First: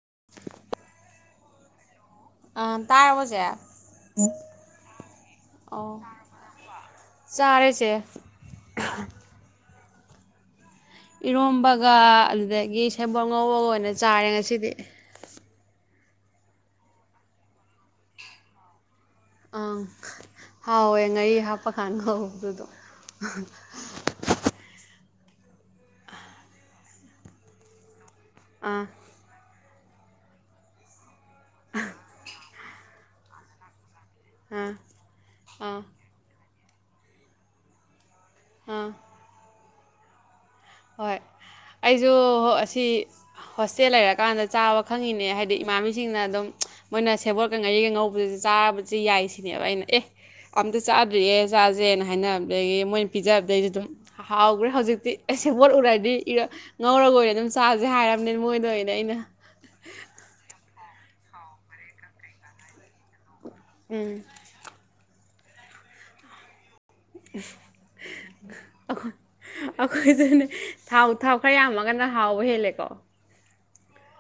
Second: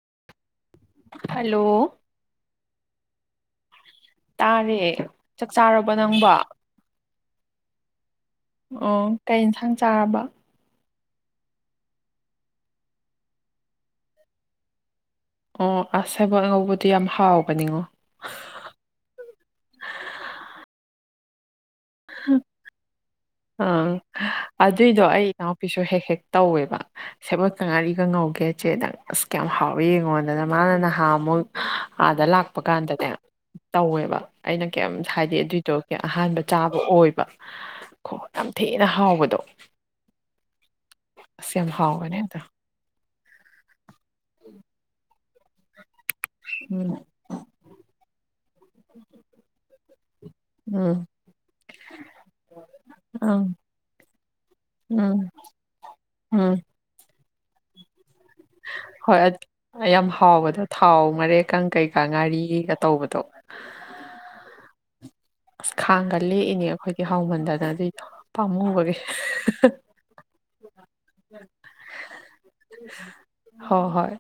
[inaudible] Hello. ꯇꯥꯔꯕꫭ ꯖꯦ꯫ ꯇꯥꯔꯦ ꯆꯥꯛ ꯆꯥꯔꯕ ꯅꯪꯕꫭ꯫ ꯆꯥꯔꯦ ꯆꯦ ꯑꯣ ꯀꯩ ꯌꯦꯟꯁꯥꯡ ꯆꯥꯔꯕ꯫ ꯏꯔꯣꯝꯕꯒ ꯑꯗꯨꯗꯒꯤ ꯁꯦꯕꯣꯠ ꯉꯧꯕꯒ ꯑꯣꯏꯅ ꯆꯥꯔꯦ ꯉꯁꯤꯗꯤ꯫ ꯑꯣ ꯑꯁ ꯍꯥꯏꯕꯣꯠ ꯑꯉꯧꯕꯗꯨ ꯌꯥꯝ ꯍꯥꯎꯕꯅꯤꯉꯣ꯫ ꯑ ꯍꯥꯎ ꯌꯦ ꯉꯔꯤ ꯍꯥꯄ ꯈꯥꯟꯗꯣ꯫ ꯑ ꯑꯗꯨꯏꯗꯣ ꯑꯩ ꯏꯅꯥꯎꯨꯄꯤꯁꯨ ꯍꯦꯛ-ꯍꯦꯛ ꯇꯧꯋꯦꯕ ꯁꯦꯕꫭꯠꯀ ꯉꯥꯔꯤ ꯀ ꯉꯧꯒꯦ ꯑꯥ ꯆꯦꯅ ꯑꯁ ꯀꯌꯥꯝ ꯍꯥꯎꯋꯤ ꯌꯦꯡꯉꯣꯟꯗꯅ ꯃꯥꯅ ꯅꯍꯥ ꯑꯃꯨꯛ ꯑꯥꯗ ꯂꯥꯛ ꯄ ꯀꯥꯟꯗꯅꯦ ꯇꯧꯋꯦꯕ ꯑꯩꯅ ꯑꯥ ꯀꯩꯝ ꯍꯥꯏꯗꯤ ꯑꯗꯨꯏꯗꯣ ꯑꯥ ꯑꯍꯥꯟꯕ ꯆꯥꯕ ꯑꯣꯏꯕ ꯈꯣ ꯌꯥꯝ ꯊꯤꯅ ꯑꯥ ꯍꯥꯎꯕꯗꯣ ꯍꯣꯏ ꯑꯁ ꯌꯥꯝ ꯑꯩꯁꯨ ꯍꯥꯎꯕꯅꯦ ꯑꯗꯣ ꯑꯁꯤ ꯍꯣꯁꯇꯦꯜ ꯂꯩꯔꯀꯥꯟꯗ ꯆꯥꯕ ꯈꯪꯉꯤꯅꯦ ꯍꯥꯏ ꯗꯤ ꯏꯃꯥꯟꯕꯤꯁꯤꯡꯅ ꯑꯗꯨꯝ ꯎꯝ ꯃꯣꯏꯅ ꯁꯦꯕꯣꯠꯀ ꯉꯥꯔꯤꯒ ꯉꯧꯕꯁꯤ ꯆꯥꯕꯁꯤ ꯌꯥꯏ ꯁꯤꯅꯦꯕ ꯑꯩꯅ ꯑꯦ ꯑꯝꯇ ꯎꯝ ꯆꯥꯗ꯭ꯔꯤꯌꯦ ꯆꯥꯁꯦꯅ ꯍꯥꯏꯅꯕꯗꯒꯤ ꯃꯣꯏꯅ ꯎꯝ ꯄꯤꯖꯕꯗꯩꯁꯨ ꯑꯗꯨꯝ ꯍꯥꯎꯈ꯭ꯔꯦ ꯍꯧꯖꯤꯛꯇꯤ ꯎꯝ ꯑꯁꯦꯕꯣꯠ ꯎꯔꯗꯤ ꯏꯔ ꯎꯝ ꯉꯧꯔꯒꯣꯏ ꯑꯣꯏꯅ ꯑꯗꯨꯝ ꯆꯥꯁꯦ ꯍꯥꯏꯔ ꯍꯣꯏ ꯌꯥꯝ ꯍꯥꯎꯕꯗꫭ ꯊꯥꯎ ꯃꯔꯦꯛꯀꯪ ꯀꯩꯀꯥ ꯉꯥꯔꯤꯒ ꯇꯧꯕꯗꯣ꯫ ꯎꯝ ꯑꯁ ꯈꯥꯡꯒ ꯂꯦꯛꯏꯅꯦ ꯑꯈꯣꯏ꯫ ꯑꯑꯈꫭ ꯑꯈꯣꯏꯁꯨꯅꯦ ꯊꯥꯎ ꯊꯥꯎ ꯈꯔ ꯌꯥꯝꯑꯒ ꯍꯥꯎꯕ ꯍꯦꯂꯦꯀꯣ꯫ ꯍꯣꯏ ꯍꯣꯏ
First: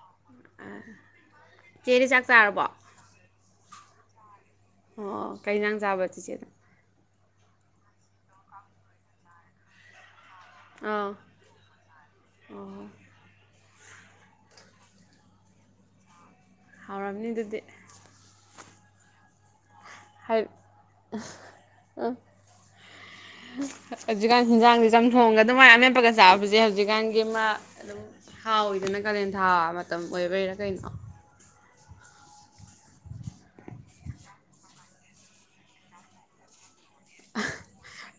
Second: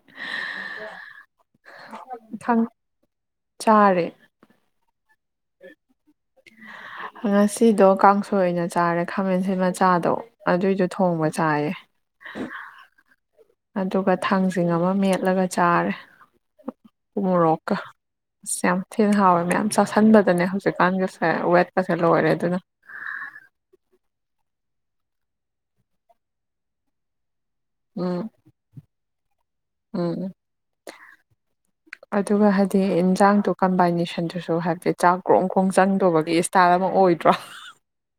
ꯆꯦꯗꯤ ꯆꯥꯛ ꯆꯥꯔꯕꯣ ꯇꯥꯔꯦ ꯑꯣ ꯀꯩꯩꯅꯥꯡ ꯆꯥꯕ ꯆꯤꯆꯦꯗ ꯉꯁꯤꯗꯣ ꯀꯥꯡꯁꯣꯏ ꯑꯣꯏꯅ ꯆꯥꯔꯦ ꯈꯥꯃꯦꯟꯁꯤ ꯃꯆꯥꯗꯣ ꯑꯗꯨꯏꯗꯣ ꯑꯥ ꯊꯣꯡꯕ ꯆꯥꯏꯌꯦ ꯑꯣ ꯑꯗꯨꯒ ꯊꯥꯡꯁꯤꯡ ꯑꯃ ꯃꯦꯠꯂꯒ ꯆꯥꯔꯦ ꯍꯥꯎꯔꯝꯅꯤ ꯑꯗꯨꯗꯤ ꯃꯣꯔꯣꯛꯀ ꯑꯁ ꯌꯥꯝ ꯊꯤꯅ ꯍꯥꯎꯋꯦ ꯃꯌꯥꯝ ꯆꯥꯁꯟꯕꯗꯅꯦ ꯍꯥꯏ ꯍꯧꯖꯤꯛꯀꯥꯟꯒꯤꯁꯦ ꯋꯦꯠꯀꯁꯦ ꯂꯣꯏꯔꯦ ꯑꯗꯨꯅ ꯍꯧꯖꯤꯀꯥꯟꯖꯥꯡꯒ ꯆꯝꯊꯣꯡꯒ ꯑꯗꯨꯃꯥꯏꯅ ꯃꯦꯞꯄꯒ ꯆꯥꯕꯁꯦ ꯍꯧꯖꯤꯛꯀꯥꯟꯒꯤ ꯑꯃ ꯑꯗꯨꯝ ꯎꯝ ꯍꯥꯎꯋꯤꯗꯅ ꯀꯥꯂꯦꯟ ꯊꯥ ꯃꯇꯝ ꯎꯝ ꯎꯝ ꯑꯣꯏꯕꯩꯔꯥ ꯀꯩꯅꯣ ꯑꯗꯨꯒ ꯍꯥꯏꯗꯤ ꯌꯦꯟꯁꯥꯡꯗꯨ ꯀꯝꯕꯥꯏꯅꯦꯁꯟꯗꯨꯁꯨ ꯍꯥꯏꯕꯗꯤ ꯆꯥꯛ ꯀ꯭ꯔꯣꯡ ꯀ꯭ꯔꯣꯡ ꯆꯪꯗꯧꯕꯒꯤ ꯏꯁꯇꯥꯥꯏꯜ ꯑꯃꯛ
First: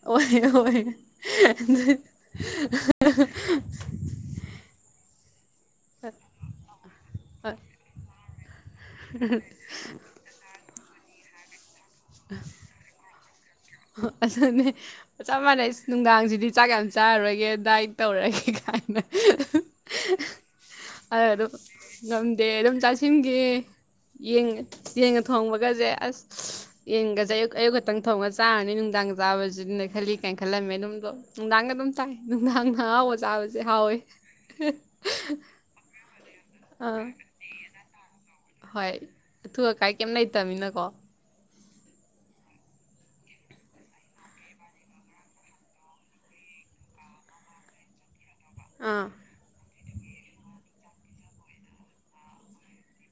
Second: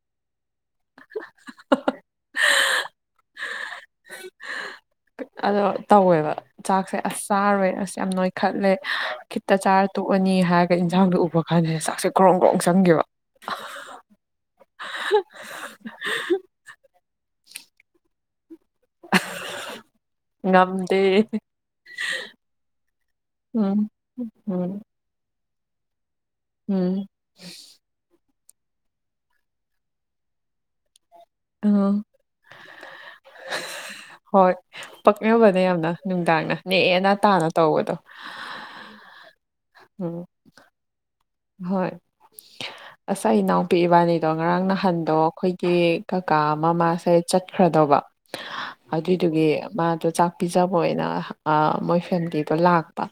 ꯑꯣꯏꯣꯏ ꯑꯣꯏꯣꯏ [inaudible] ꯑꯗꯣ ꯇꯧꯋꯦꯕ ꯆꯥꯛꯁꯦ ꯑꯁ ꯆꯥꯔꯣꯏ ꯑꯁ ꯌꯥꯝ ꯅꯣꯏꯈꯠꯂꯦ ꯈꯤꯠꯇ ꯆꯥꯔ ꯇꯣꯛꯑꯅꯤ ꯍꯥꯏꯔꯒ ꯏꯟꯁꯥꯡꯗꯣ ꯎꯕ ꯀꯥꯟꯗ ꯆꯥꯛꯁꯦ ꯀ꯭ꯔꯣꯡ ꯭ꯔꯣꯡ ꯆꯪꯦꯕ ꯑꯗꯨꯅꯦ ꯆꯞ ꯃꯥꯟꯅꯩ ꯅꯨꯡꯗꯥꯡꯁꯤꯗꯤ ꯆꯥꯛ ꯌꯥꯝ ꯆꯥꯔꯒꯦ ꯗꯥꯏꯠ ꯇꯧꯔꯒꯦ ꯍꯥꯏꯅ ꯉꯝꯗꯦ ꯉꯝꯗꯦ ꯑꯗꯨꯝ ꯎꯝ ꯎꯝ ꯆꯥꯁꯤꯟꯒꯡ ꯊꯣꯡꯕꯒꯁꯦ ꯑꯁ ꯎꯝ ꯌꯦꯡꯒꯁꯦ ꯑꯌꯨꯛ ꯑꯌꯨꯛ ꯈꯛꯇꯪ ꯊꯣꯡꯉꯁꯦ ꯆꯥꯕꯅꯤ ꯅꯨꯡꯗꯥꯡ ꯆꯥꯕꯁꯤ ꯑꯗꯨꯅ ꯈꯜꯂꯤ ꯀꯥꯏꯅ ꯈꯜꯂꯝꯃꯦ ꯑꯗꯨꯝꯗꯣ ꯅꯨꯡꯗꯥꯡꯒ ꯑꯗꯨꯝ ꯎꯝ ꯇꯥꯏ ꯅꯨꯡꯗꯥꯡꯅ ꯍꯥꯎꯕ ꯆꯥꯕꯁꯦ ꯍꯥꯎꯋꯦ ꯍꯣꯏ ꯄꯛꯅꯕꯗ ꯌꯥꯝꯅ ꯅꯨꯡꯗꯥꯡꯅ ꯑꯥ ꯅꯦꯅ ꯇꯥꯅ ꯇꯧꯕꯗꯣ ꯍꯣꯏ ꯑꯊꯨ ꯑꯀꯥꯏ ꯀꯩꯝ ꯎꯝ ꯂꯩꯇꯃꯤꯅꯀꯣ ꯍꯣꯏ ꯉꯁ ꯏꯅꯥꯎꯄꯤ ꯏꯕꯥꯅꯤꯗꯣ ꯉꯔꯥꯡ ꯅꯍꯥꯟꯗꯣ ꯑꯩꯈꯣꯏꯒꯤ ꯀꯥ ꯑꯃ ꯃꯥꯁꯦ ꯆꯠꯈ꯭ꯔꯗꯧꯕ ꯑꯥ ꯑꯗꯨꯏꯗꯨꯒꯤ ꯃꯥꯗꯣ ꯆꯥꯛ ꯄꯤꯖꯕ ꯑꯣꯏꯅ ꯃꯣꯏ ꯐꯦꯝꯂꯤꯗꯣ ꯂꯥꯛꯄ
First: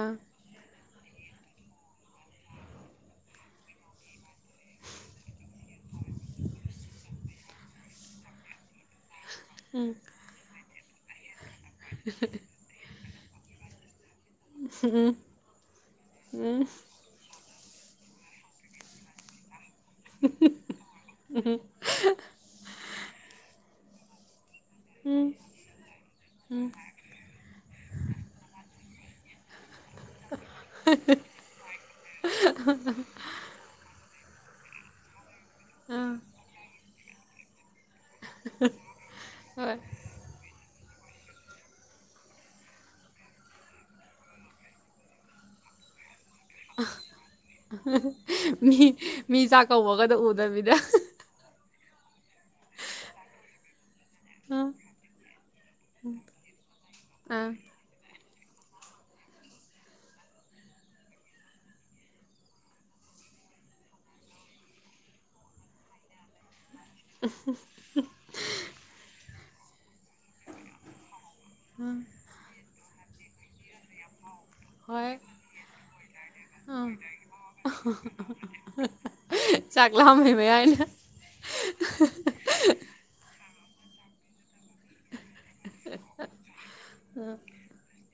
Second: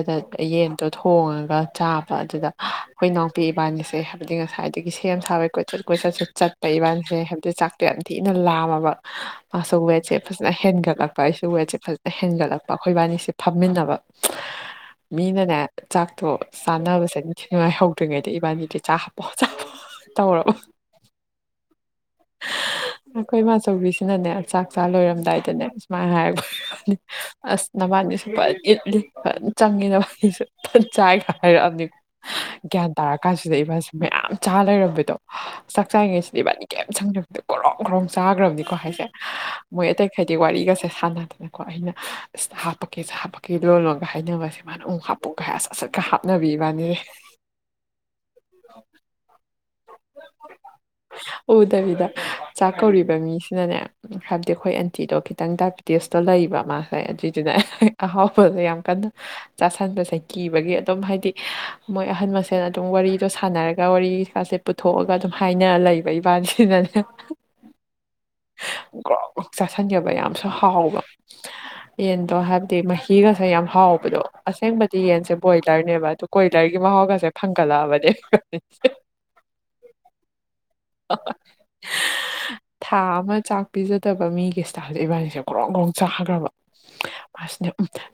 ꯑꯥ ꯌꯦꯟꯗꯣ ꯊꯣꯡꯉꯒ ꯆꯥꯕ ꯑꯗꯨꯗ ꯑꯩꯈꯣꯏ ꯏ ꯅꯥꯎꯄꯤ ꯏꯕꯥꯅꯤꯁꯦ ꯍꯥꯏꯕꯗꯤ ꯉꯁꯥꯏꯗꯒꯤ ꯁꯦꯝ ꯁꯥꯕꯩ ꯀꯣꯏꯆꯠ ꯀꯣꯏꯆꯠꯁꯨ ꯆꯠꯄ ꯏꯕꯥꯅꯤꯁꯦ ꯦ ꯍꯥꯏꯕꯗꯤ ꯆꯥꯛꯇꯣ ꯌꯥꯝ ꯊꯤꯅ ꯂꯥꯝꯃꯕ ꯃꯥꯁꯨ ꯋꯦꯠꯁꯦ ꯐꯖꯅ ꯍꯦꯟꯒꯠꯂꯛꯄ ꯑꯩꯁꯨ ꯋꯦꯠꯁꯦ ꯐꯖꯅ ꯍꯦꯟꯒꯠꯂꯛꯄ ꯑꯩꯈꯣꯏꯕꯥꯅꯤꯁꯦ ꯐꯝꯃꯤꯟꯅꯕ ꯃꯤꯅꯅꯦ ꯆꯥꯛꯇꯣ ꯎꯝ ꯁꯥꯟꯅꯕꯁꯗꯤꯉꯥꯏꯍꯧꯗ꯭ꯔꯤꯉꯩꯗ ꯏꯕꯥꯅꯤꯗꯤ ꯆꯥꯛ ꯍꯥꯞꯄꯣ ꯆꯥꯄꯣ ꯇꯧꯔ ꯑꯩꯈꯣꯏ ꯏꯃꯆꯧꯕꯤꯁꯤꯅꯅꯦ ꯆꯥꯛ ꯆꯥ ꯎꯝ ꯂꯣꯏꯔꯝꯗꯥꯏꯗꯅꯦ ꯁꯨꯃꯥꯏꯅ ꯍꯥꯏꯔꯒ ꯎꯝ ꯑꯁ ꯅꯕꯥꯅꯤ ꯁꯄ ꯏꯠꯂꯤ ꯆꯪꯉꯤꯅꯅꯕ ꯑꯩꯁꯦ ꯆꯥꯏꯒ ꯍꯥꯏꯔꯛꯑꯕꯅꯤꯀ ꯒ꯭ꯌꯥꯟ ꯇꯥꯔ ꯀꯥꯟꯁꯤꯗ ꯏꯕꯥꯁꯤꯦ ꯃꯌꯥꯝ ꯆꯥ ꯂꯩꯔꯝꯕꯗꯣ ꯆꯥꯛ ꯑꯥ ꯆꯥꯔꯤꯉꯩꯁꯤꯗꯤ ꯏꯕꯥꯅꯤ ꯀꯩꯝ ꯁꯪꯖꯕꯗꯣ ꯀꯣꯔꯣ ꯈꯨ꯭ꯔꯣꯡ ꯆꯥꯈ꯭ꯔꯕꯅꯤꯀꯣ ꯍꯥꯏꯁꯦ ꯍꯣꯏ ꯃꯣꯏ ꯑꯇꯩꯈꯗꯤ ꯋꯥꯔꯤꯒꯁꯦ ꯍꯥꯟꯅꯗꯅꯀꯣ ꯑꯩꯅ ꯑꯁꯤꯗ ꯍꯥꯞꯄꯛꯀꯦꯁ ꯍꯥꯞꯄꯛꯀꯦ ꯂꯣꯟ ꯂꯣꯒ ꯍꯥꯏꯅꯕꯁꯦ ꯃꯥꯅ ꯎꯨꯛ ꯍꯥꯞꯄꯨꯒ ꯍꯥꯏ ꯁꯠ ꯁꯠꯀ ꯍꯥꯞꯄ ꯃꯤ ꯀꯧꯒꯗ ꯎꯗꯕꯤꯗ ꯎꯗꯕꯤꯗ ꯆꯥꯛ ꯀꯧꯔꯤꯕ ꯃꯤꯁꯤꯅꯅꯦ ꯍꯥꯏꯕꯗꯤ ꯑꯥ ꯑꯩꯈꯣꯏ ꯑꯟꯇꯤꯗꯣ ꯈꯤꯇꯪ ꯗꯥꯏꯕꯤꯦꯇꯤꯁꯇꯣ ꯂꯩꯕ ꯃꯥꯁꯦ ꯖꯤ ꯑꯥ ꯆꯗ ꯑꯍꯣ ꯁꯨꯜꯗ ꯌꯥꯝ ꯀꯟꯅ ꯆꯥꯁꯟꯕꯁꯦ ꯀꯤꯕꯒꯤ ꯑꯗꯨꯝ ꯍꯥꯏꯗꯤ ꯃꯣꯏ ꯑꯍꯟ ꯃꯁꯦꯜ ꯑꯗꯨꯝ ꯋꯥꯔꯤꯗꯣ ꯁꯥꯟꯅꯔꯒ ꯋꯥꯔꯤꯥꯁꯦ ꯄꯨꯊꯣꯛꯑꯒ ꯑꯗꯨꯝ ꯍꯥꯏꯅꯔ ꯂꯩꯕ ꯏꯕꯥꯅꯤꯁꯤꯅꯅꯦ [inaudible] ꯆꯥꯁꯟꯖꯕ ꯌꯥꯝꯁꯨ ꯍꯥꯎꯕ ꯑꯥ ꯌꯦꯟꯗꯣ ꯍꯥꯏꯕꯗꯤ ꯃꯍꯩ ꯐꯤꯒꯁꯦ ꯌꯥꯝ ꯍꯥꯎꯕꯗꯣ ꯑꯁꯦꯡꯕꯗꯤ ꯍꯣꯏ ꯌꯦꯟꯁꯦ ꯕꯣꯏꯂꯔꯅꯦꯕ ꯑꯗꯨ ꯀꯣꯏꯂꯔꯒꯤ ꯑꯥ ꯃꯍꯥꯎꯒꯁꯦ ꯐꯪꯒꯠꯂꯛꯑꯕꯅꯦ ꯆꯥꯛꯂꯝ ꯃꯃꯦ ꯊꯥ ꯑꯃ ꯆꯥꯛ ꯄꯤꯖꯗꯕ ꯃꯤꯒꯤꯁ ꯆꯁꯦ ꯏꯕꯥꯅꯤꯁꯦ ꯀ꯭ꯔꯣꯡ ꯭ꯔꯣꯡ ꯆꯥꯈꯈ꯭ꯔꯕ ꯑ ꯃꯥꯁꯤꯅ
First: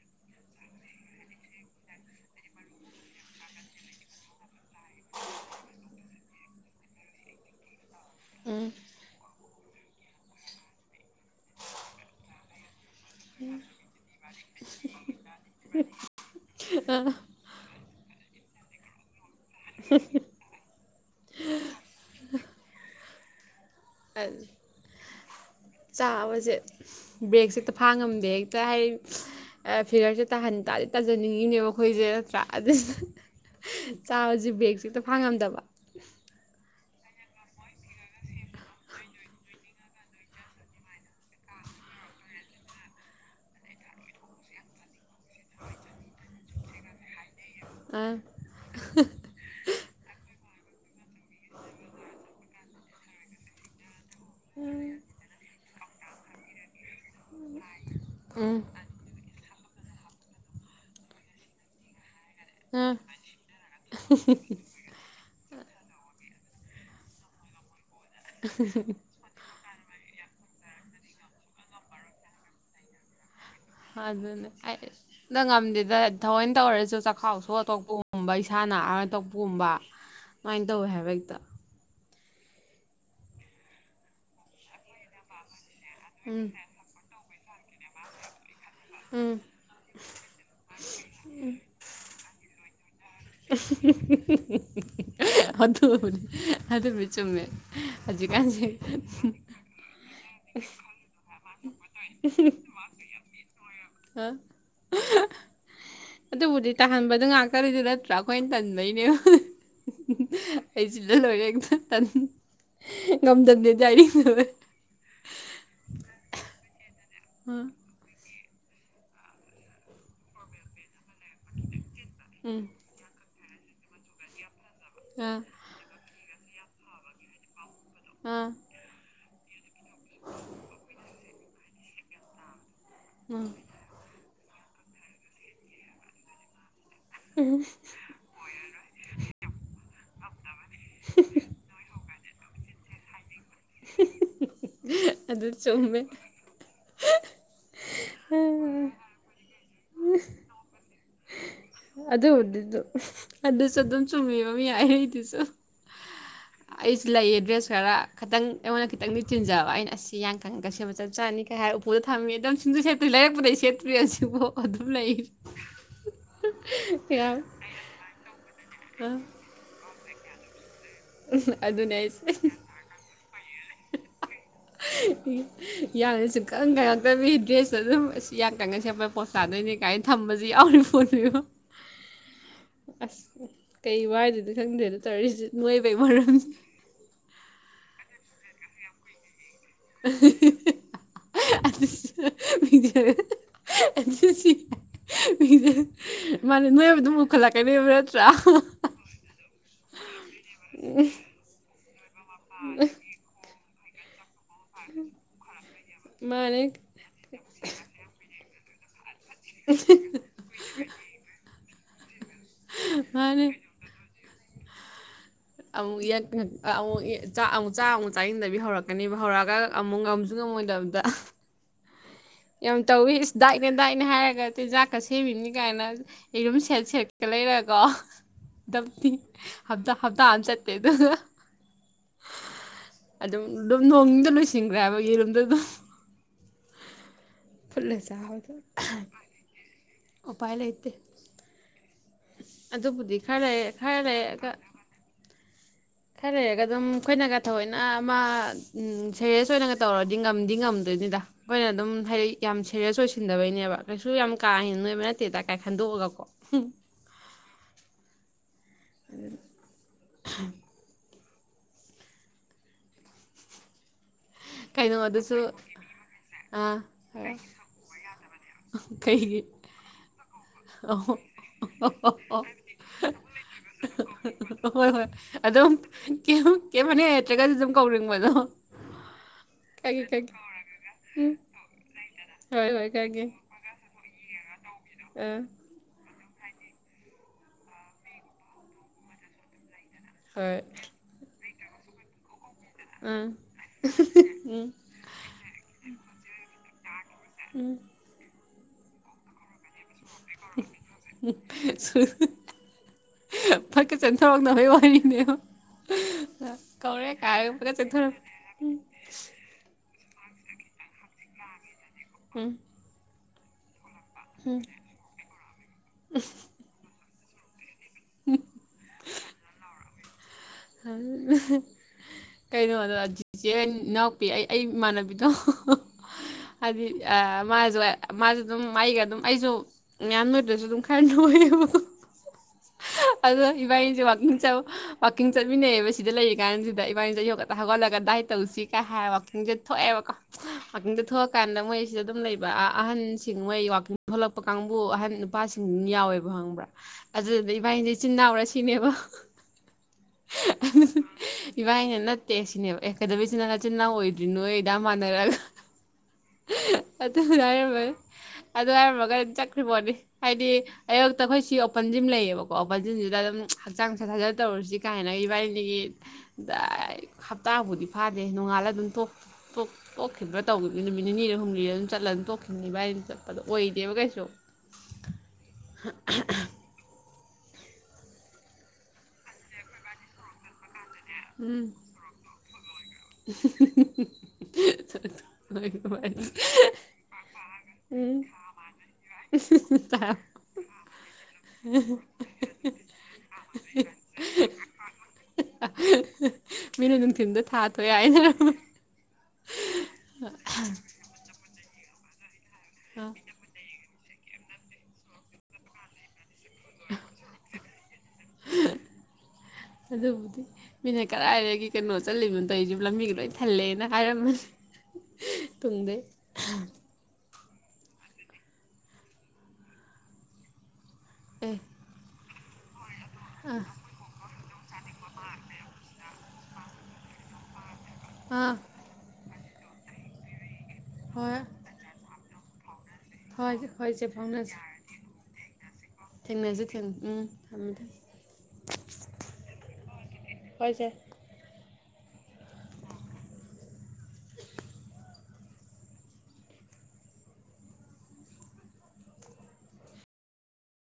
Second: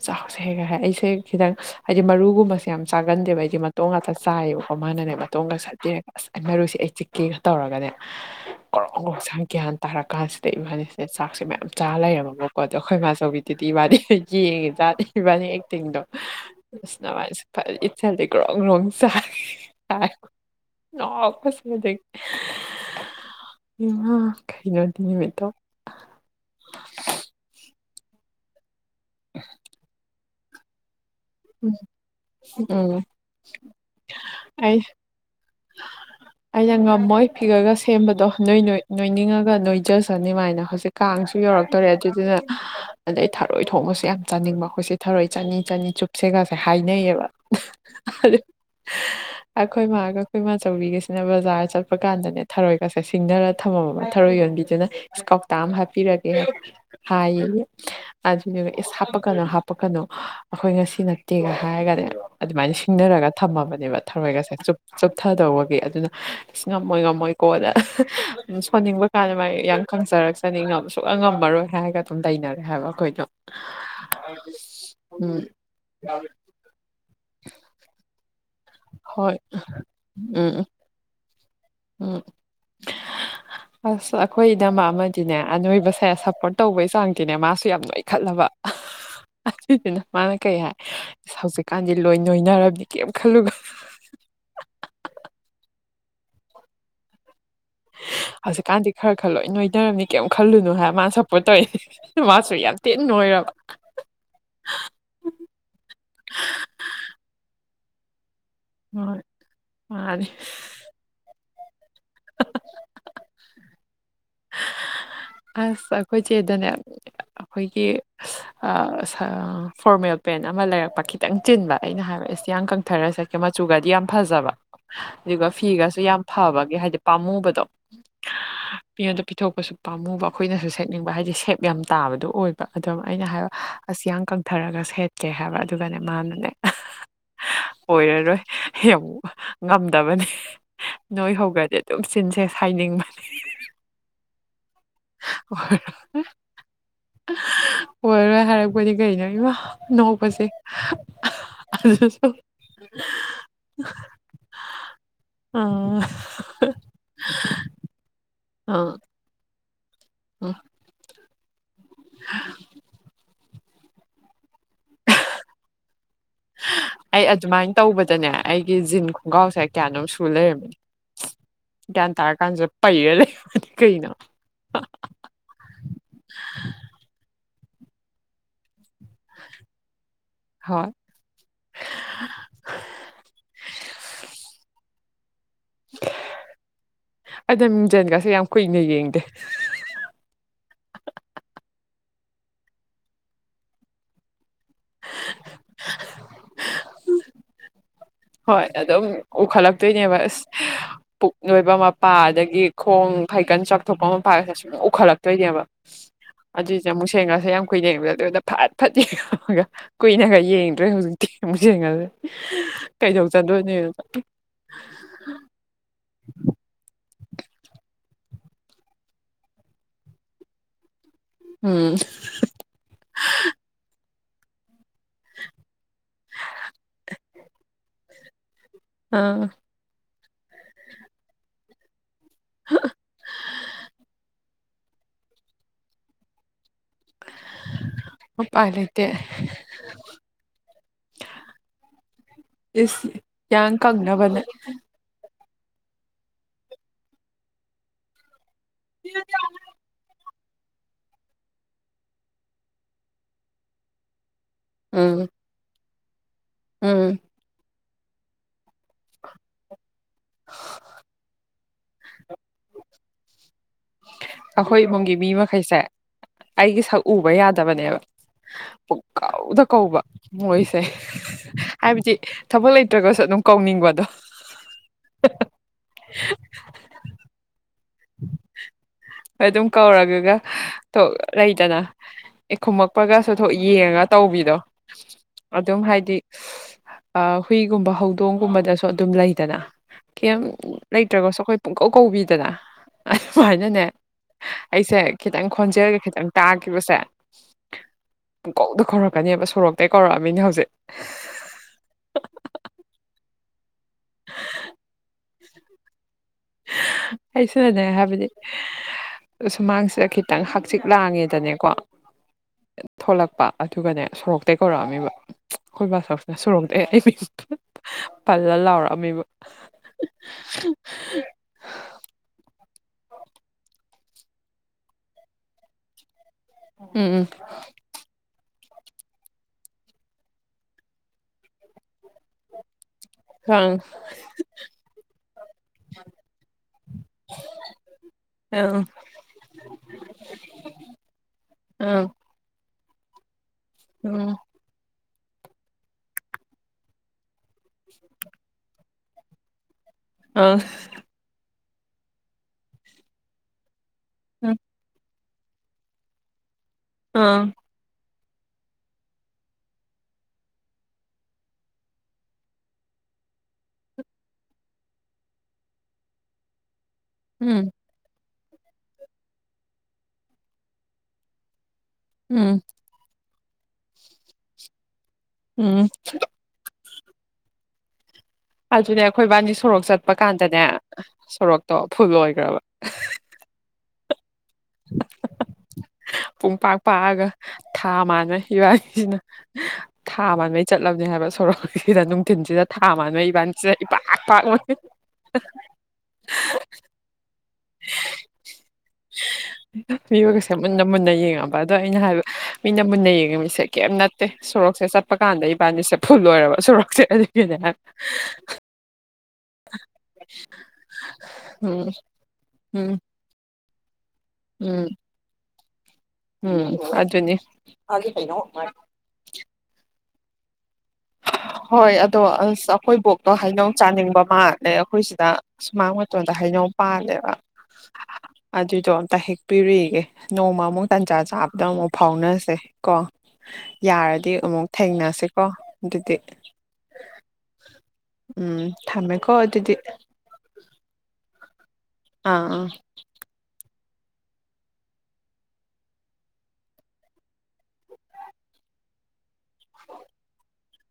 ꯆꯥꯎꯁꯦ ꯍꯦꯒ ꯍꯥꯏ ꯑꯩꯁꯦ ꯈꯤꯇꯪ ꯍꯥꯏꯗꯤ ꯃꯔꯨꯒꯨꯝꯕꯁꯦ ꯌꯥꯝ ꯆꯥꯒꯟꯗꯦꯕ ꯍꯥꯏꯗꯤ ꯃꯇꯣꯡ ꯉꯥꯛꯇ ꯆꯥꯏꯌꯦꯕꯀꯣ ꯃꯥꯅ ꯃꯇꯣꯡꯒ ꯁꯦꯠꯄꯤꯔꯒ ꯑꯁ ꯑꯩ ꯃꯔꯨꯁꯤ ꯑꯩ ꯆꯤꯛꯀꯦꯒ ꯇꯧꯔꯒꯅꯦ ꯎꯝ ꯒꯣꯔꯣ ꯒ꯭ꯌꯥꯟ ꯇꯥꯔ ꯀꯥꯟꯁꯤꯗ ꯏꯕꯥꯅꯤꯁꯤꯅ ꯆꯥꯛꯁꯦ ꯃꯌꯥꯝ ꯆꯥꯔ ꯂꯩꯔꯝꯃꯕꯀꯣ ꯑꯗꯣ ꯑꯩꯈꯣꯏ ꯃꯥꯆꯧꯕꯤꯗꯨꯗꯤ ꯏꯕꯥꯅꯤ ꯌꯦꯡꯉꯦꯖꯥꯠꯅꯤ ꯏꯕꯥꯅꯤ ꯑꯦꯛꯇꯤꯡꯗꯣ ꯑꯖ ꯅꯕꯥꯅꯤꯗꯤ ꯆꯗ ꯔꯣꯡ ꯔꯣꯡ ꯆꯥꯏ ꯆꯥꯏ ꯑꯣ ꯁꯗ [unintelligible] ꯏꯃꯥ ꯑ ꯀꯩꯅꯣꯑꯗꯨ ꯅꯨꯃꯤꯠꯇꯣ ꯐꯥꯉꯝꯗꯦ ꯍꯦꯛꯇ ꯍꯥꯏꯗꯤ ꯐꯤꯒꯔꯁꯦ ꯇꯥꯍꯟ ꯇꯥꯔꯦ ꯇꯥꯖꯅꯤꯡꯉꯤꯅꯦꯕ ꯎꯝ ꯑꯩꯈꯣꯏꯁꯦ ꯅꯠꯇ꯭ꯔꯥ ꯑꯗꯨꯗ ꯎꯝ ꯆꯥꯕꯁꯦ ꯕꯔꯛꯁꯤ ꯍꯦꯛꯇ ꯐꯥꯕꯉꯝꯗꯕ ꯑ [unintelligible] ꯉꯝꯃꯣꯏ ꯐꯤꯒꯔꯒ ꯁꯦꯝꯕꯗꯣ ꯅꯣꯏ ꯅꯣꯏꯅꯤꯡꯉꯒ ꯅꯣꯏꯖꯁꯅꯤꯃꯥꯏꯅ ꯍꯧꯖꯤꯛ ꯀꯥꯡꯁꯨ ꯌꯧꯔꯛꯇ ꯑꯗꯨꯣꯏ ꯆ [unintelligible] ꯍꯥꯏꯅꯩꯌꯦꯕ ꯑꯥ ꯑꯩꯈꯣꯏ ꯃꯥꯒ ꯑꯩꯈꯣꯏ ꯃꯥꯆꯧꯕꯤꯒꯁꯤꯅ ꯕꯖꯥꯔ ꯆꯠꯄ ꯀꯥꯟꯗꯅꯦ ꯊꯔꯣꯏꯒꯁꯦ ꯁꯤꯡꯅꯔ ꯊꯅꯥꯝꯃꯥꯕ ꯊꯔꯣꯏ ꯌꯣꯟꯕꯤꯗꯨꯅ ꯏꯁ ꯀꯥꯎꯇꯥ ꯑꯃ ꯍꯥꯞꯄꯤꯔꯒꯦ ꯍꯥꯏ ꯍꯥꯏꯌꯦꯅꯦ ꯑꯗꯨꯗꯨꯒ ꯏꯁ ꯍꯥꯞꯄꯛ ꯀꯅꯣ ꯍꯥ ꯍꯥꯄꯛꯀꯥꯅꯣ ꯑꯩꯈꯣꯏ ꯉꯁꯤ ꯅꯠꯇꯦꯒ ꯍꯥꯏꯔꯒꯅꯦ ꯑꯗꯨꯃꯥꯏꯅ ꯑꯥ ꯁꯤꯡꯅꯔꯒ ꯊꯝꯃꯕꯅꯦꯕ ꯊꯔꯣꯏꯒꯁꯦ ꯆꯨꯞ ꯇꯧꯕꯒꯤ ꯑꯗꯨꯅ ꯑ ꯉꯝꯃꯣꯏ ꯉꯝꯃꯣꯏꯀꯣꯅ ꯁꯣꯟꯅꯤꯡꯕ ꯀꯥꯟꯗ ꯃꯥꯏ ꯌꯥꯝ ꯈꯪꯖꯔꯛꯁꯅꯤ ꯁꯨꯛꯉꯝ ꯉꯝꯃꯔꯣꯏ ꯍꯥꯏꯔꯒ ꯑꯗꯨꯝ ꯂꯩꯅꯔꯦ ꯍꯥꯏꯕ ꯑꯩꯈꯣꯏꯗꯣ ꯑꯗꯨꯅꯦ ꯑ ꯎꯝ ꯅꯪ ꯉꯝꯗꯔ꯭ꯤꯗꯣ ꯊꯑꯣꯏ ꯇꯧꯔꯁꯨ ꯆꯈꯥꯎ ꯁꯣꯀꯥ ꯇꯣꯛꯒꯨꯝꯕ ꯏꯁꯥ ꯅꯥꯔꯒ ꯍꯣꯏ ꯇꯣꯛꯄꯒꯨꯝꯕ ꯎꯝ ꯑꯗꯨꯃꯥꯏꯅ ꯇꯧꯋꯦ ꯍꯥꯏꯕ ꯍꯦꯛꯇ ꯎꯝ ꯑꯁ ꯑꯩꯈꯣꯏ ꯏꯅꯃ ꯑꯃꯗꯤꯅꯦ ꯑꯅꯣꯏꯕ ꯁꯦ ꯎꯝ ꯁꯞꯄꯣꯔꯠ ꯇꯧꯕꯩ ꯆꯥꯡꯗꯤꯅꯦ ꯃꯥꯁꯨ ꯌꯥꯝ ꯅꯣꯏꯈꯠꯂꯕ ꯎꯝ ꯑꯗꯨꯗꯨꯅ ꯃꯥꯅ ꯀꯩ ꯍꯥꯏ ꯍꯧꯖꯤꯛꯀꯥꯟꯗꯤ ꯂꯣꯏ ꯅꯣꯏꯅꯔꯕꯅꯤ ꯀꯩꯝ ꯈꯜꯂꯨꯒ ꯑꯗꯨꯅꯤ ꯑꯗꯨꯕꯨꯗꯤ ꯆꯨꯝꯃꯦ ꯍꯧꯖꯤꯛꯀꯥꯟꯁꯦ ꯍꯧꯖꯤꯛꯀꯥꯟꯗꯤ ꯈꯔ ꯈꯔ ꯂꯣꯏ ꯅꯣꯏꯅꯔꯕꯅꯤ ꯀꯔꯤꯝ ꯈꯜꯂꯨꯅꯨ ꯍꯥꯏ ꯃꯥꯅ ꯁꯞꯄꯣꯔꯠ ꯇꯧꯔꯤꯅꯦ ꯃꯥꯁꯨ ꯌꯥꯝ ꯇꯤ ꯅꯣꯏꯔꯕ ꯑ ꯑꯗꯨꯕꯨꯗꯤ ꯇꯥꯍꯟꯕꯗ ꯉꯥꯛꯇꯅꯤꯗꯨꯗ ꯑꯩꯈꯣꯏꯅ ꯇꯟꯕꯩꯅꯦꯕ ꯍꯣꯏ ꯃꯥꯅꯤ ꯑꯩꯁꯤꯗ ꯂꯣꯏꯔꯦ ꯉꯝꯖꯗꯦꯗꯤꯏꯔꯤꯕ [unintelligible] ꯑꯁ ꯑꯩꯈꯣꯏ ꯆꯦꯗꯅꯦ ꯎꯝ ꯑꯩꯈꯣꯏꯒꯤ ꯐꯣꯔꯃꯦꯜ ꯄꯦꯟ ꯑꯃ ꯂꯩꯔꯛꯄ ꯈꯤꯇꯪ ꯆꯤꯟꯕ ꯑꯩꯅ ꯍꯥꯏꯕ ꯎꯝ ꯌꯥꯡꯀꯪꯊꯔ ꯁꯦꯠꯀꯦ ꯃꯆꯨꯒꯗꯤ ꯌꯥꯝ ꯐꯖꯕ ꯑꯥ ꯑꯗꯨꯒ ꯐꯤꯒꯁꯨ ꯌꯥꯝ ꯐꯕꯒꯤ ꯍꯥꯏꯕꯗꯤ ꯄꯥꯝꯃꯨꯕꯗꯣ ꯑꯥ ꯃꯤꯉꯣꯟꯗ ꯄꯤꯊꯣꯛꯄꯁꯨ ꯄꯥꯝꯃꯨꯕ ꯑꯩꯈꯣꯏꯅꯁꯨ ꯁꯦꯠꯅꯤꯡꯕ ꯍꯥꯏꯕꯗꯤ ꯁꯦꯞ ꯌꯥꯝ ꯇꯥꯕꯗꯣ ꯑꯣꯏꯕ ꯑꯗꯨꯝ ꯑꯩꯅ ꯎꯝ ꯍꯥꯏꯕ ꯑꯁ ꯌꯥꯡ ꯀꯪꯊꯔꯒ ꯁꯦꯇꯀꯦ ꯍꯥꯏꯕ ꯑꯗꯨꯒꯅꯦ ꯃꯥꯅꯅꯦ ꯑꯣꯏꯔꯔꯣꯏ ꯌꯥꯝ ꯉꯝꯗꯕꯅꯤ ꯅꯣꯏ ꯍꯧꯈ꯭ꯔꯗꯤ ꯑꯗꯨꯝ ꯆꯤꯟꯁꯦ ꯁꯥꯏꯅꯤꯡꯕꯅꯤ ꯑꯗꯨ ꯆꯨꯝꯃꯦ ꯑꯣꯏꯔꯔꯣꯏ ꯍꯥꯏꯔꯛꯄꯅꯤ ꯀꯩꯅꯣ ꯏꯃꯥ ꯅꯣꯛꯄꯁꯦ ꯑꯗꯨꯁꯨ ꯑꯗꯨꯕꯨꯗꯤ ꯑꯗꯨ ꯑꯗꯨꯁꯨ ꯑꯗꯨꯝ ꯆꯨꯝꯃꯤꯕ ꯃꯤ ꯍꯥꯏꯔꯛꯏꯗꯨꯁꯨ ꯑꯥ ꯑꯩꯁꯨ ꯂꯩꯌꯦ ꯗ꯭ꯔꯦꯁ ꯈꯔ ꯈꯤꯇꯪ ꯑꯩꯉꯣꯟꯗ ꯑꯥ ꯈꯤꯇꯪꯗꯤ ꯆꯤꯟꯖꯕ ꯑꯩꯅ ꯑꯁꯤ ꯌꯥꯡꯀꯪꯉꯒꯥ ꯁꯦꯠꯄꯥ ꯆꯞ ꯆꯥꯅꯤ ꯀꯥꯏ ꯍꯥꯏꯔ ꯊꯝꯃꯤ ꯑꯗꯨꯝ ꯁꯨꯪꯁꯦꯠ ꯁꯦꯠꯇ꯭ꯔꯤ ꯂꯩꯥꯔꯛꯄꯗꯩ ꯁꯦꯠꯇ꯭ꯔꯤ ꯍꯧꯖꯤꯛꯐꯧ ꯑꯗꯨꯝ ꯂꯩ ꯑꯩ ꯑꯗꯨꯃꯥꯏꯅ ꯇꯧꯕꯗꯅꯦ ꯑꯩꯒꯤ ꯖꯤꯟ ꯈꯣꯡꯒ꯭ꯔꯥꯎꯁꯦ ꯀꯌꯥꯅꯣꯝ ꯁꯨ ꯂꯩꯔꯝꯃꯤꯅꯤ ꯒꯌ꯭ꯥꯟ ꯇꯥꯔꯛꯀꯥꯅꯁꯤꯗ ꯄꯩꯔꯒ ꯂꯩ ꯌꯥꯝꯅꯁꯨꯀꯪ ꯀꯪꯉꯛꯇ ꯃꯤ ꯗ꯭ꯔꯦꯁ ꯑ ꯑꯗꯨꯝ ꯑꯁ ꯌꯥꯛꯀꯪꯉ ꯁꯦꯠꯄꯥ ꯄꯣꯖ ꯇꯥꯗꯣꯏꯅꯤ ꯀꯥꯏꯅ ꯊꯝꯕꯁꯨ ꯌꯥꯎꯔꯤ ꯍꯣꯏ ꯄꯣꯠꯅꯤꯗ ꯑꯁ ꯀꯩꯕꯨꯍꯥꯏꯗꯣꯏꯅꯣ ꯈꯪꯗꯔ꯭ꯦꯗꯥ ꯇꯧꯔꯤꯁꯦ ꯅꯣꯏꯕꯩ ꯃꯔꯝꯁꯦ ꯑꯗꯣ ꯃꯤꯡꯖꯟꯒꯁꯦ ꯌꯥꯝ ꯀꯨꯏꯅ ꯌꯦꯡꯗꯦ [unintelligible] ꯃꯤꯁꯦ ꯃꯥꯅꯦ ꯅꯣꯏꯕꯗꯝ ꯃꯨꯈꯠꯂꯛꯀ ꯅꯣꯏꯕ꯭ꯔꯥ ꯍꯣꯏ ꯑꯗꯨꯝ ꯎꯈꯠꯂꯛꯇꯣꯏꯅꯦꯕ ꯑꯁ ꯄꯨꯛ ꯂꯣꯏꯕ ꯃꯄꯥ ꯑꯗꯒꯤ ꯈꯣꯡ ꯐꯩꯀ ꯄꯨ ꯊꯣꯛꯣꯄ ꯑꯃ ꯄꯥꯏꯒꯁꯦ ꯁꯨꯝ ꯎꯈꯠꯂꯛꯇꯣꯏꯅꯦꯕ ꯃꯥꯅꯦ ꯑꯗꯨꯏꯁꯦ ꯑꯃꯨꯛ ꯁꯦꯡꯒꯁꯦ ꯌꯥꯝ ꯀꯨꯏꯔ ꯌꯦꯕꯁꯗ ꯑꯗꯨꯗ ꯐꯠ ꯌꯦꯡꯉꯒ ꯀꯨꯏꯅꯒ ꯌꯦꯡꯗ꯭ꯔꯦ ꯍꯧꯖꯤꯛꯇꯤ ꯑꯃꯨꯛ ꯌꯦꯡꯉꯂꯦ ꯀꯩꯗꯧ ꯃꯥꯅꯦ ꯆꯗꯣꯏꯅꯦ [unintelligible] ꯆꯥꯛ ꯑꯃꯨꯛ ꯆꯥ ꯑꯃꯨꯛ ꯆꯥꯁꯤꯟꯗꯕꯤ ꯍꯧꯔꯛꯀꯅꯦꯕ ꯍꯧꯔꯛꯑꯒ ꯑꯃꯨꯛ ꯉꯝꯁꯨ ꯉꯝꯃꯣꯏꯗꯕꯗ ꯎꯝ ꯌꯥꯝ ꯇꯧꯋꯤ ꯏꯁ ꯗꯥꯏꯠꯅꯦ ꯗꯥꯏꯠꯅꯦ ꯍꯥꯏꯔꯒ ꯇꯤꯟꯖꯥꯛꯀ ꯁꯦꯝꯃꯤꯅꯤ ꯀꯥꯏꯅ ꯑꯩ ꯑꯗꯨꯝ ꯁꯦꯠ ꯁꯦꯠꯀ ꯂꯩꯔꯒꯀꯣ ꯑꯗꯨꯝ ꯑꯥ ꯍꯞꯇꯥ ꯑꯃ ꯆꯠꯇꯦ ꯑꯗꯨ ꯑꯗꯨꯝ ꯑꯗꯨꯝ ꯅꯣꯡꯗ ꯂꯣꯏꯁꯤꯟꯈ꯭ꯔꯦꯕ ꯌꯦꯔꯨꯝꯗ ꯑꯗꯨꯝ ꯐꯨꯜꯂꯦ ꯆꯕꯗ ꯎꯄꯥꯏ ꯂꯩꯇꯦ ꯎ ꯄꯥꯏ ꯂꯩꯇꯦ ꯏꯁ ꯑꯗꯨꯕꯨꯗꯤ ꯈꯔ ꯌꯥꯡ ꯈꯔ ꯀꯪꯅꯕꯅꯦ ꯈꯔ ꯂꯩꯔꯒ ꯑꯗꯨꯝ ꯑꯩꯈꯣꯏꯅꯒ ꯊꯑꯣꯏꯅ ꯑꯃ ꯎꯝ ꯁꯦꯔꯤꯌꯁ ꯑꯣꯏꯅꯒ ꯇꯧꯔꯗꯤ ꯉꯝꯗꯤ ꯉꯝꯗꯣꯏꯅꯤꯗ ꯑꯩꯈꯣꯏꯅ ꯑꯗꯨꯝ ꯍꯥꯏꯗꯤ ꯌꯥꯝ ꯁꯦꯔꯤꯌꯁ ꯑꯣꯏꯁꯤꯟꯗꯕꯩꯅꯦꯕ ꯀꯩꯁꯨ ꯌꯥꯝ ꯀꯥ ꯍꯦꯟꯅ ꯅꯣꯏꯕ ꯎꯝ ꯅꯠꯇꯦꯗ ꯀꯥꯏ ꯈꯟꯗꯣꯛꯑꯒ ꯀꯣ ꯎꯝ ꯑꯗꯨ [inaudible] ꯑꯩꯈꯣꯏ ꯀꯩꯅꯣ ꯏꯃꯨꯡꯒꯤ ꯃꯤ ꯑꯗꯨꯁꯨ ꯃꯈꯩꯁꯦ ꯑꯥ ꯑꯩꯒꯤ ꯁꯛ ꯎꯕ ꯌꯥꯗꯕꯅꯦꯕ ꯀꯩꯒꯤ ꯄꯨꯀꯥꯎꯗ ꯀꯧꯕ ꯃꯣꯏꯁꯦ ꯑꯣ ꯍꯥꯏꯕꯗꯤ ꯊꯕꯛ ꯂꯩꯇ꯭ꯔꯒꯁꯨ ꯑꯗꯨꯝ ꯀꯧꯅꯤꯡꯕꯗꯣ ꯍꯣꯏ ꯍꯣꯏ ꯑꯗꯨ ꯑꯗꯨꯝ ꯀ ꯀꯦ ꯃꯅꯤ ꯑꯦꯇ꯭ꯔꯒ ꯑꯗꯨꯝ ꯀꯧꯔꯤꯕꯗꯣ ꯑꯗꯨꯝ ꯀꯧꯔꯒꯒ ꯂꯩꯇꯅ ꯍꯣꯏ ꯍꯣꯏ ꯈꯪꯉꯦ ꯈꯨꯝꯃꯛꯄꯒꯁꯨ ꯊꯣꯛ ꯌꯦꯡꯉ ꯇꯧꯕꯤꯗꯣ ꯑꯥ ꯑꯗꯨꯝ ꯍꯥꯏꯗꯤ ꯑ ꯍꯨꯏꯒꯨꯝꯕ ꯍꯧꯗꯣꯡꯒꯨꯝꯕꯗꯁꯨ ꯑꯗꯨꯝ ꯂꯩꯗꯅ ꯀꯩ ꯍꯣꯏ ꯂꯩꯇ꯭ꯔꯒꯁꯨ ꯑꯩꯈꯣꯏ ꯄꯨꯡꯀꯧ ꯀꯧꯕꯤꯗꯅ ꯑꯥ ꯑꯗꯨꯃꯥꯏꯅꯅꯦ ꯎꯝ ꯑꯩꯁꯦ ꯈꯤꯇꯪ ꯈꯣꯟꯖꯦꯜꯒ ꯈꯤꯇꯪ ꯇꯥꯈꯤꯕꯁꯦ ꯎꯝ ꯄꯨꯡꯀꯧꯗ ꯀꯧꯔꯛꯀꯅꯦꯕ ꯁꯣꯔꯣꯛꯇꯩ ꯀꯧꯔꯛꯑꯃꯤꯅ ꯍꯧꯖꯤꯛ ꯐꯛꯀ ꯆꯟꯊꯧꯔꯛꯅꯕꯩ ꯋꯥꯅꯤꯅꯦ ꯑꯩꯁꯨꯅꯅꯦ ꯍꯥꯏꯕꯗꯤ ꯁꯨꯃꯥꯡꯁꯤ ꯈꯤꯇꯪ ꯍꯛꯆꯤꯛ ꯂꯥꯡꯉꯦꯗꯅꯦꯀꯣ ꯎꯝ ꯊꯣꯛꯂꯛꯄ ꯑꯗꯨꯒꯅꯦ ꯁꯣꯔꯣꯛꯇꯩ ꯀꯧꯔꯛꯑꯝꯃꯤꯕ ꯑꯩꯈꯣꯏꯕꯥꯁꯣꯔꯁꯤꯅ ꯁꯣꯔꯣꯛꯇꯩ ꯑꯩ ꯄꯜꯂ ꯂꯥꯎꯔꯛꯑꯃꯤꯕ ꯍ ꯀꯩꯅꯣꯗ ꯖꯤꯆꯦ ꯏꯅꯥꯎꯄꯤ ꯑꯩ ꯑꯩ ꯏꯃꯥꯟꯅꯕꯤꯗꯣ ꯑꯅꯤ ꯎꯝ ꯎꯝ ꯑ ꯃꯥ ꯃꯥ ꯑꯗꯨꯝ ꯑꯩꯒ ꯑꯗꯨꯝ ꯑꯩꯁꯨ ꯉꯟ ꯑꯣꯏꯣꯏꯗꯁꯨ ꯑꯗꯨꯝ ꯈꯔ ꯑꯣꯏꯌꯦꯕ ꯑꯗ ꯑꯪ ꯏꯚꯍꯤꯁꯤ ꯋꯥꯜꯀꯤꯡ ꯆꯠꯄꯥ ꯆꯠꯃꯤꯟꯅꯩꯑꯕ ꯁꯤꯗ ꯂꯩꯔꯤ ꯀꯥꯟ ꯁꯤꯗ ꯏꯕꯥꯅꯤꯁꯩ ꯌꯒ ꯍꯧꯒꯠꯂꯒ ꯗꯥꯏ ꯇꯧꯁꯤ ꯑꯪ ꯀꯥꯏ ꯍꯥꯏꯕ ꯋꯥꯈꯪꯁꯦ ꯊꯣꯛꯑꯦꯕꯀꯣ ꯋꯥꯛꯀꯤꯡꯗ ꯊꯣꯛꯑꯀꯥꯟꯗ ꯃꯣꯏꯁꯤꯗ ꯎꯝ ꯑꯗꯨꯝ ꯂꯩꯕ ꯑꯍꯟꯁꯤꯡ ꯃꯣꯏ ꯋꯥꯋꯥꯛꯀꯤꯡ ꯊꯣꯛꯂꯛꯄ ꯀꯥꯡꯕꯨ ꯑꯍꯟ ꯏꯄꯥꯁꯤꯡꯗꯨꯝ ꯌꯥꯎꯋꯦꯕ ꯍꯪꯕ꯭ꯔꯥ ꯑꯗꯨꯗꯨꯅ ꯏꯄꯥ ꯏꯁꯦ ꯆꯤꯟꯅꯥꯎꯔꯥ ꯁꯤꯅꯦꯕ ꯑꯥ ꯏꯕꯥ ꯏꯅ ꯅꯠꯇꯦ ꯁꯤꯅꯦꯕ ꯑꯦꯀꯥꯗꯃꯤꯁꯤ ꯅꯥꯆꯤꯟꯅꯅꯥ ꯑꯣꯏꯗ꯭ꯔꯤ ꯅꯣꯏ ꯎꯝ ꯏꯗꯥ ꯃꯥꯟꯅꯔꯛꯑꯒ ꯑꯗꯨ ꯑꯪ ꯉꯔꯝꯃꯣꯏ ꯑꯗꯨ ꯍꯥꯏꯔꯝꯨꯔꯒ ꯑꯗꯨꯝ ꯆꯠꯈ꯭ꯔꯤꯕꯣꯠꯅꯤ ꯍꯥꯏꯗꯤ ꯑꯌꯨꯛꯇ ꯑꯩꯈꯣꯏ ꯁꯤ ꯑꯣꯄꯟ ꯖꯤꯝ ꯂꯩꯌꯦꯕꯀꯣ ꯑꯣꯄꯟ ꯖꯤꯝꯁꯤꯗ ꯑꯗꯨꯝ ꯍꯛꯆꯥꯡ ꯁꯠꯊꯖꯠ ꯇꯧꯔꯁꯤ ꯀꯥꯏꯅ ꯏꯕꯥꯏꯅꯤꯒꯤ ꯎꯝ ꯍꯞꯇꯥꯕꯨꯗꯤ ꯐꯥꯗꯦ ꯑꯦ ꯅꯣꯡꯉꯥꯂ ꯑꯗꯨꯝ ꯇꯣꯛꯈꯤꯕ꯭ꯔꯥ ꯇꯧꯈꯤꯕ ꯅꯨꯃꯤꯠ ꯅꯤ ꯍꯨꯝꯅꯤ ꯑꯗꯨꯝ ꯆꯠꯂꯅ ꯎꯝ ꯇꯣꯛꯈꯤꯅꯤꯕ ꯍꯥꯏꯗꯤ ꯆꯠꯄꯗꯣ ꯑꯣꯏꯗꯦꯕ ꯀꯩꯁꯨ ꯎꯝ ꯑꯗꯨꯅꯦ ꯑꯩꯈꯣꯏꯕꯥꯅꯤ ꯁꯣꯔꯣꯛ ꯆꯠꯄ ꯀꯥꯟꯗꯅꯦ ꯎꯝ ꯁꯣꯔꯣꯛꯇꯣ ꯐꯨꯕ ꯑꯣꯏꯈ꯭ꯔꯕ [unintelligible] [unintelligible] ꯄꯨꯡ ꯄꯥꯛ ꯄꯥꯛꯑꯒ ꯊꯥ ꯎꯝ ꯃꯥꯟꯕꯩ ꯍꯤꯔꯥꯛꯒꯤꯁꯤꯅ ꯊꯥ ꯃꯥꯟꯕꯉꯩ ꯆꯠꯂꯕꯅꯤ ꯍꯥꯏꯕ ꯁꯣꯔꯣꯛꯁꯤꯗ ꯅꯨꯡꯊꯤꯟꯁꯤꯗ ꯊꯥ ꯃꯥꯥꯟꯅꯕ ꯏꯕꯥꯟꯁꯤꯗ ꯏꯄꯥꯛ ꯄꯥꯛ ꯃ ꯃꯤꯅꯅ ꯊ ꯄꯒꯁꯦꯅ ꯃꯖꯉ ꯑꯗꯣ ꯑꯩꯅ ꯍꯥꯏꯕ ꯃꯤꯅ ꯃꯨꯟꯅ ꯌꯦꯡꯉꯤ ꯃꯤꯁꯦ ꯀꯩꯝ ꯅꯠꯇꯦ ꯁꯣꯔꯣꯛꯁꯦ ꯆꯠꯄ ꯀꯥꯟꯗ ꯏꯕꯥꯅꯤꯁꯦ ꯐꯨꯜ ꯂꯣꯏꯔꯕ ꯁꯨꯔꯛꯁꯦꯗꯒꯤ ꯑꯗꯨꯕꯨꯗꯤ ꯃꯤꯅ ꯀꯗꯥꯥꯏꯗꯒꯤ ꯎꯝ ꯀꯩꯅꯣ ꯆꯠꯂꯤꯕꯅꯣ ꯇꯧꯔꯤꯁꯤ ꯎꯝ ꯂꯝꯕꯤꯒ ꯂꯣꯏ ꯊꯜꯂꯦꯅ ꯍꯥꯏꯔꯝꯃꯅꯤ ꯎꯝ ꯇꯨꯡꯗꯩ ꯎꯝ ꯑꯗꯨꯅꯦ ꯑꯦ ꯍꯣꯏ ꯑꯗꯣ ꯑꯁ ꯑꯩꯈꯣꯏ ꯕꯣꯛꯇꯣ ꯑꯥ ꯍꯩꯅꯧ ꯆꯥꯅꯤꯡꯕ ꯃꯥꯜꯦ ꯑꯗꯩ ꯑꯩꯈꯣꯏꯁꯤꯗ ꯁꯨꯃꯥꯡ ꯃꯇꯣꯟꯗ ꯍꯩꯅꯣꯡ ꯄꯥꯜꯂꯦꯕ ꯑꯥ ꯑꯗꯨꯏꯗꯣ ꯑꯝꯇ ꯍꯦꯛ ꯄꯤꯔꯛꯏꯒꯦ ꯅꯣꯡꯃ ꯑꯃꯨꯛ ꯇꯟꯖꯥ ꯍꯣꯏ ꯆꯥꯕꯗ ꯑꯃꯨꯛ ꯐꯥꯎꯅꯁꯦ ꯀꯣ ꯍꯣꯏ ꯍꯣꯏ ꯆꯦ ꯌꯥꯔꯗꯤ ꯐꯥꯎꯅꯁꯤ ꯑꯃꯨꯛ ꯊꯦꯡꯅꯁꯤ ꯀꯣ ꯑꯗꯨꯗꯤ ꯊꯦꯡꯅꯁꯤ ꯊꯦꯡ ꯎꯝ ꯊꯝꯃꯦ ꯊꯝꯃꯦ ꯎꯝ ꯊꯝꯃꯦꯀꯣ ꯑꯗꯨꯗꯤ ꯍꯣꯏꯁꯦ ꯑꯥ